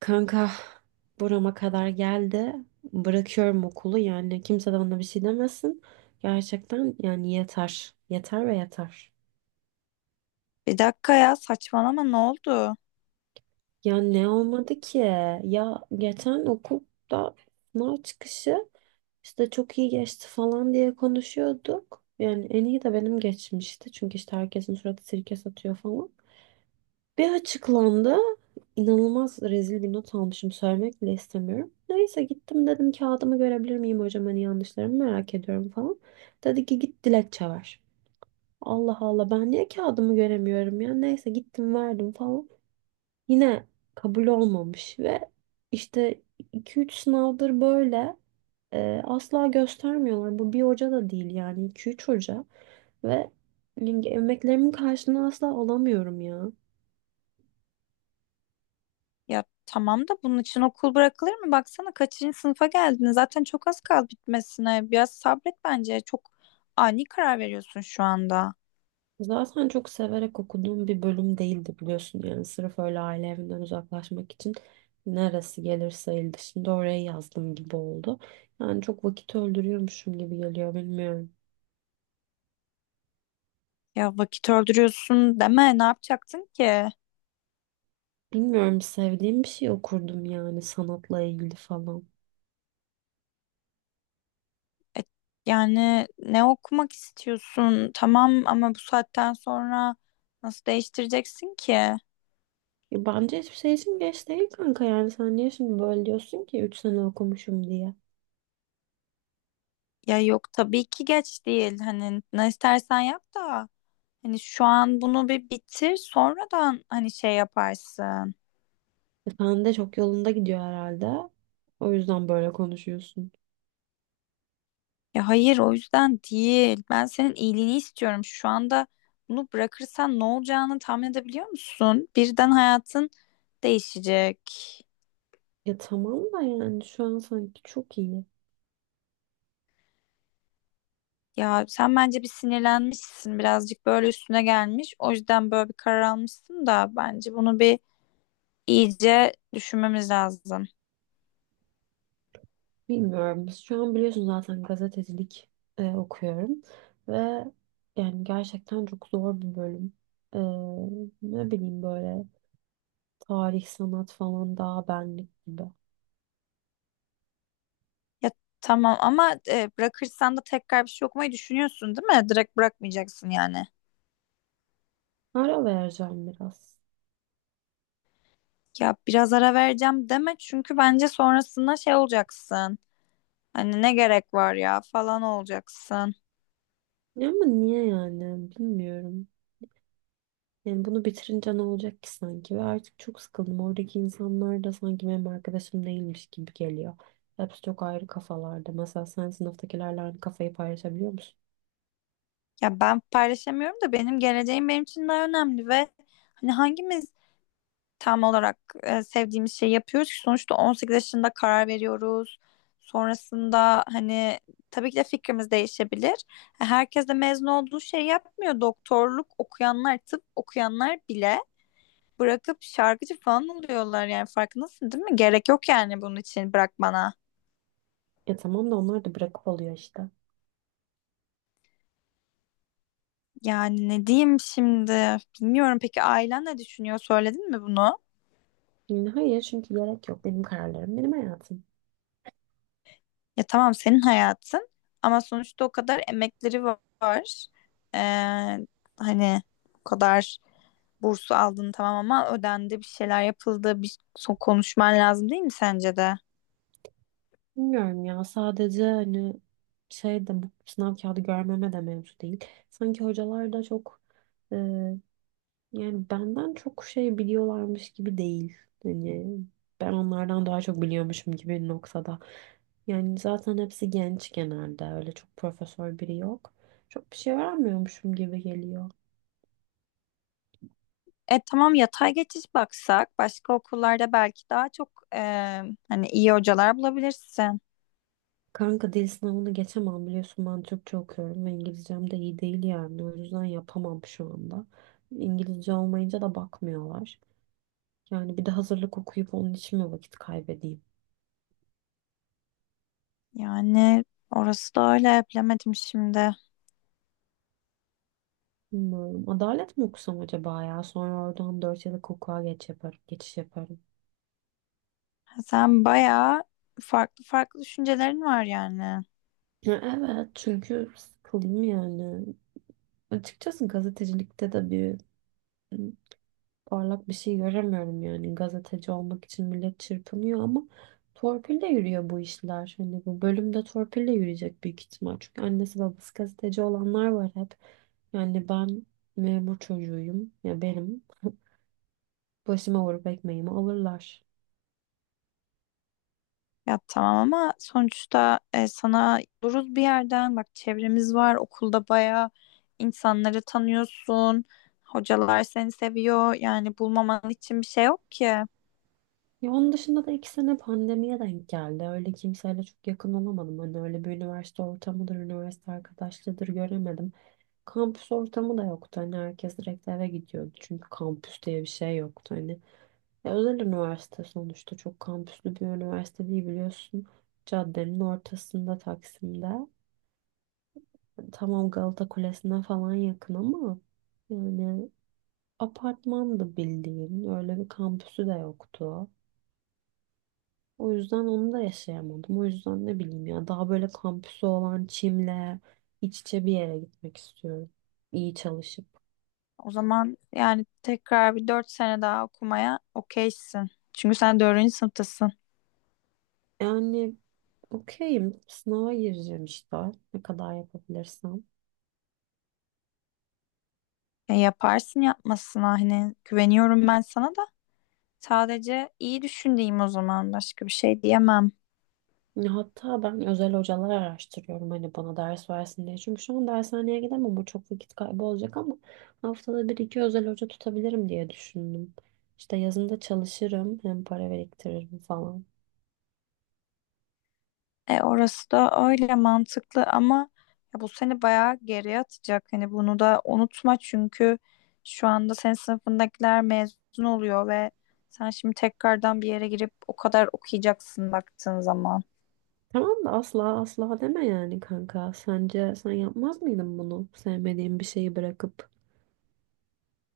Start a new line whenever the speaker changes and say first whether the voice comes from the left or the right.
right: Kanka burama kadar geldi. Bırakıyorum okulu yani kimse de bana bir şey demesin. Gerçekten yani yeter. Yeter ve yeter.
left: Bir dakika ya, saçmalama, ne oldu?
right: Ya ne olmadı ki? Ya geçen okulda sınav çıkışı işte çok iyi geçti falan diye konuşuyorduk. Yani en iyi de benim geçmişti. Çünkü işte herkesin suratı sirke satıyor falan. Bir açıklandı. İnanılmaz rezil bir not almışım. Söylemek bile istemiyorum. Neyse gittim dedim kağıdımı görebilir miyim hocam, hani yanlışlarımı merak ediyorum falan. Dedi ki git dilekçe ver. Allah Allah ben niye kağıdımı göremiyorum ya. Neyse gittim verdim falan. Yine kabul olmamış ve işte 2 3 sınavdır böyle asla göstermiyorlar. Bu bir hoca da değil yani 2 3 hoca ve yani emeklerimin karşılığını asla alamıyorum ya.
left: Ya tamam da bunun için okul bırakılır mı? Baksana kaçıncı sınıfa geldin? Zaten çok az kaldı bitmesine. Biraz sabret bence. Çok ani karar veriyorsun şu anda.
right: Zaten çok severek okuduğum bir bölüm değildi biliyorsun yani sırf öyle aile evinden uzaklaşmak için neresi gelirse el dışında oraya yazdım gibi oldu. Yani çok vakit öldürüyormuşum gibi geliyor bilmiyorum.
left: Ya vakit öldürüyorsun deme. Ne yapacaktın ki?
right: Bilmiyorum, sevdiğim bir şey okurdum yani sanatla ilgili falan.
left: Yani ne okumak istiyorsun? Tamam ama bu saatten sonra nasıl değiştireceksin ki?
right: Bence hiçbir şey için geç değil kanka, yani sen niye şimdi böyle diyorsun ki 3 sene okumuşum diye.
left: Ya yok, tabii ki geç değil. Hani ne istersen yap da. Hani şu an bunu bir bitir, sonradan hani şey yaparsın.
right: Sen de çok yolunda gidiyor herhalde. O yüzden böyle konuşuyorsun.
left: Ya hayır, o yüzden değil. Ben senin iyiliğini istiyorum. Şu anda bunu bırakırsan ne olacağını tahmin edebiliyor musun? Birden hayatın değişecek.
right: Ya tamam da yani şu an sanki çok iyi.
left: Ya sen bence bir sinirlenmişsin, birazcık böyle üstüne gelmiş. O yüzden böyle bir karar almışsın da bence bunu bir iyice düşünmemiz lazım.
right: Bilmiyorum. Şu an biliyorsun zaten gazetecilik okuyorum ve yani gerçekten çok zor bir bölüm. E, ne bileyim böyle tarih, sanat falan daha benlik gibi.
left: Ya tamam ama bırakırsan da tekrar bir şey okumayı düşünüyorsun, değil mi? Direkt bırakmayacaksın yani.
right: Ara vereceğim biraz.
left: Ya biraz ara vereceğim deme, çünkü bence sonrasında şey olacaksın. Hani ne gerek var ya falan olacaksın.
right: Ya ama niye yani bilmiyorum. Yani bunu bitirince ne olacak ki sanki, ve artık çok sıkıldım. Oradaki insanlar da sanki benim arkadaşım değilmiş gibi geliyor. Hepsi çok ayrı kafalarda. Mesela sen sınıftakilerle aynı kafayı paylaşabiliyor musun?
left: Ya ben paylaşamıyorum da benim geleceğim benim için daha önemli ve hani hangimiz tam olarak sevdiğimiz şeyi yapıyoruz ki? Sonuçta 18 yaşında karar veriyoruz. Sonrasında hani tabii ki de fikrimiz değişebilir. Herkes de mezun olduğu şey yapmıyor. Doktorluk okuyanlar, tıp okuyanlar bile bırakıp şarkıcı falan oluyorlar, yani farkındasın değil mi? Gerek yok yani bunun için, bırak bana.
right: Ya tamam da onlar da bırakıp oluyor işte.
left: Yani ne diyeyim şimdi? Bilmiyorum, peki ailen ne düşünüyor? Söyledin mi bunu?
right: Yani hayır, çünkü gerek yok. Benim kararlarım, benim hayatım.
left: Ya tamam, senin hayatın ama sonuçta o kadar emekleri var. Ee, hani o kadar bursu aldın, tamam ama ödendi, bir şeyler yapıldı. Bir son konuşman lazım, değil mi sence de?
right: Bilmiyorum ya, sadece hani şey de bu sınav kağıdı görmeme de mevzu değil. Sanki hocalar da çok e, yani benden çok şey biliyorlarmış gibi değil. Hani ben onlardan daha çok biliyormuşum gibi bir noktada. Yani zaten hepsi genç, genelde öyle çok profesör biri yok. Çok bir şey öğrenmiyormuşum gibi geliyor.
left: E tamam, yatay geçiş baksak başka okullarda belki daha çok hani iyi hocalar bulabilirsin.
right: Kanka dil sınavını geçemem biliyorsun, ben Türkçe okuyorum ve İngilizcem de iyi değil yani o yüzden yapamam şu anda. İngilizce olmayınca da bakmıyorlar. Yani bir de hazırlık okuyup onun için mi vakit kaybedeyim?
left: Yani orası da öyle, bilemedim şimdi.
right: Bilmiyorum. Adalet mi okusam acaba ya? Sonra oradan 4 yıllık hukuka geç yaparım, geçiş yaparım.
left: Sen bayağı farklı farklı düşüncelerin var yani.
right: Ya evet çünkü sıkıldım yani. Açıkçası gazetecilikte de bir parlak bir şey göremiyorum, yani gazeteci olmak için millet çırpınıyor ama torpille yürüyor bu işler. Hani bu bölümde torpille yürüyecek büyük ihtimal. Çünkü annesi babası gazeteci olanlar var hep. Yani ben memur çocuğuyum ya, benim başıma vurup ekmeğimi alırlar.
left: Ya tamam ama sonuçta sana duruz bir yerden. Bak, çevremiz var. Okulda bayağı insanları tanıyorsun. Hocalar seni seviyor. Yani bulmaman için bir şey yok ki.
right: Ya onun dışında da 2 sene pandemiye denk geldi. Öyle kimseyle çok yakın olamadım. Hani öyle bir üniversite ortamıdır, üniversite arkadaşlığıdır göremedim. Kampüs ortamı da yoktu. Hani herkes direkt eve gidiyordu. Çünkü kampüs diye bir şey yoktu. Hani ya özel üniversite sonuçta, çok kampüslü bir üniversite değil biliyorsun. Caddenin ortasında Taksim'de. Tamam Galata Kulesi'ne falan yakın ama yani apartmandı bildiğin. Öyle bir kampüsü de yoktu. O yüzden onu da yaşayamadım. O yüzden ne bileyim ya, daha böyle kampüsü olan Çim'le iç içe bir yere gitmek istiyorum. İyi çalışıp.
left: O zaman yani tekrar bir dört sene daha okumaya okeysin. Çünkü sen dördüncü sınıftasın.
right: Yani okeyim. Sınava gireceğim işte. Ne kadar yapabilirsem.
left: Yaparsın yapmasına, hani güveniyorum ben sana da. Sadece iyi düşündüğüm, o zaman başka bir şey diyemem.
right: Ya hatta ben özel hocalar araştırıyorum hani bana ders versin diye. Çünkü şu an dershaneye gidemem, bu çok vakit kaybı olacak ama haftada 1 2 özel hoca tutabilirim diye düşündüm. İşte yazında çalışırım, hem para biriktiririm falan.
left: E orası da öyle mantıklı ama ya bu seni bayağı geriye atacak. Hani bunu da unutma çünkü şu anda senin sınıfındakiler mezun oluyor ve sen şimdi tekrardan bir yere girip o kadar okuyacaksın baktığın zaman.
right: Tamam da asla asla deme yani kanka. Sence sen yapmaz mıydın bunu? Sevmediğin bir şeyi bırakıp.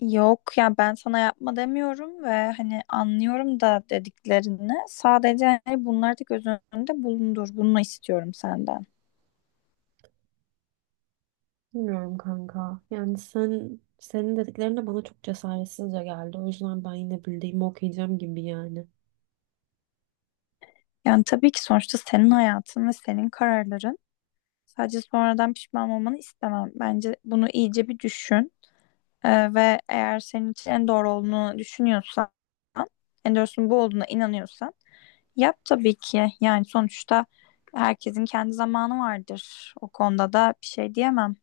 left: Yok ya, ben sana yapma demiyorum ve hani anlıyorum da dediklerini. Sadece hani bunları da göz önünde bulundur. Bunu istiyorum senden.
right: Bilmiyorum kanka. Yani senin dediklerin de bana çok cesaretsizce geldi. O yüzden ben yine bildiğimi okuyacağım gibi yani.
left: Yani tabii ki sonuçta senin hayatın ve senin kararların. Sadece sonradan pişman olmanı istemem. Bence bunu iyice bir düşün. Ve eğer senin için en doğru olduğunu düşünüyorsan, en doğrusunun bu olduğuna inanıyorsan yap tabii ki. Yani sonuçta herkesin kendi zamanı vardır. O konuda da bir şey diyemem.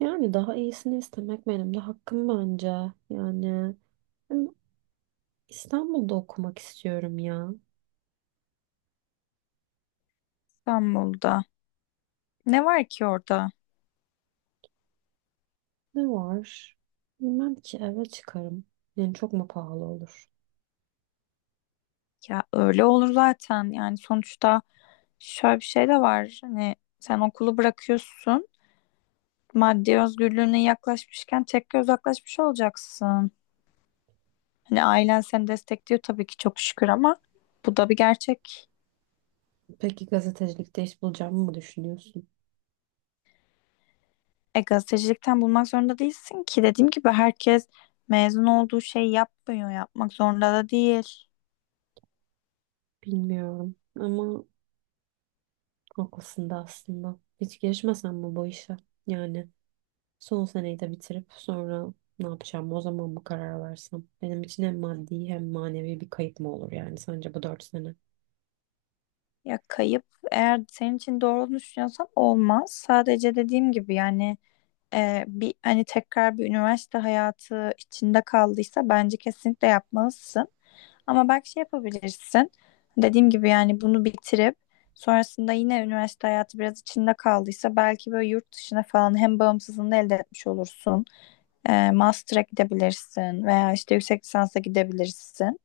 right: Yani daha iyisini istemek benim de hakkım bence. Yani ben İstanbul'da okumak istiyorum ya.
left: İstanbul'da. Ne var ki orada?
right: Ne var? Bilmem ki, eve çıkarım. Yani çok mu pahalı olur?
left: Ya öyle olur zaten. Yani sonuçta şöyle bir şey de var. Hani sen okulu bırakıyorsun, maddi özgürlüğüne yaklaşmışken tekrar uzaklaşmış olacaksın. Hani ailen seni destekliyor tabii ki, çok şükür, ama bu da bir gerçek.
right: Peki gazetecilikte iş bulacağımı mı düşünüyorsun?
left: E gazetecilikten bulmak zorunda değilsin ki. Dediğim gibi herkes mezun olduğu şeyi yapmıyor, yapmak zorunda da değil.
right: Bilmiyorum ama haklısın da aslında. Hiç girişmesem mi bu işe? Yani son seneyi de bitirip sonra ne yapacağım o zaman mı karar versem? Benim için hem maddi hem manevi bir kayıp mı olur yani sence bu 4 sene?
left: Ya kayıp, eğer senin için doğru olduğunu düşünüyorsan olmaz. Sadece dediğim gibi yani bir hani tekrar bir üniversite hayatı içinde kaldıysa bence kesinlikle yapmalısın. Ama belki şey yapabilirsin. Dediğim gibi yani bunu bitirip sonrasında yine üniversite hayatı biraz içinde kaldıysa belki böyle yurt dışına falan hem bağımsızlığını elde etmiş olursun. Master'a gidebilirsin veya işte yüksek lisansa gidebilirsin.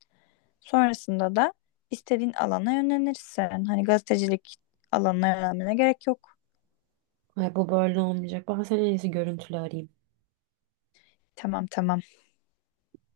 left: Sonrasında da istediğin alana yönlenirsin. Hani gazetecilik alanına yönelmene gerek yok.
right: Ay bu böyle olmayacak. Ben seni en iyisi görüntülü arayayım.
left: Tamam, tamam.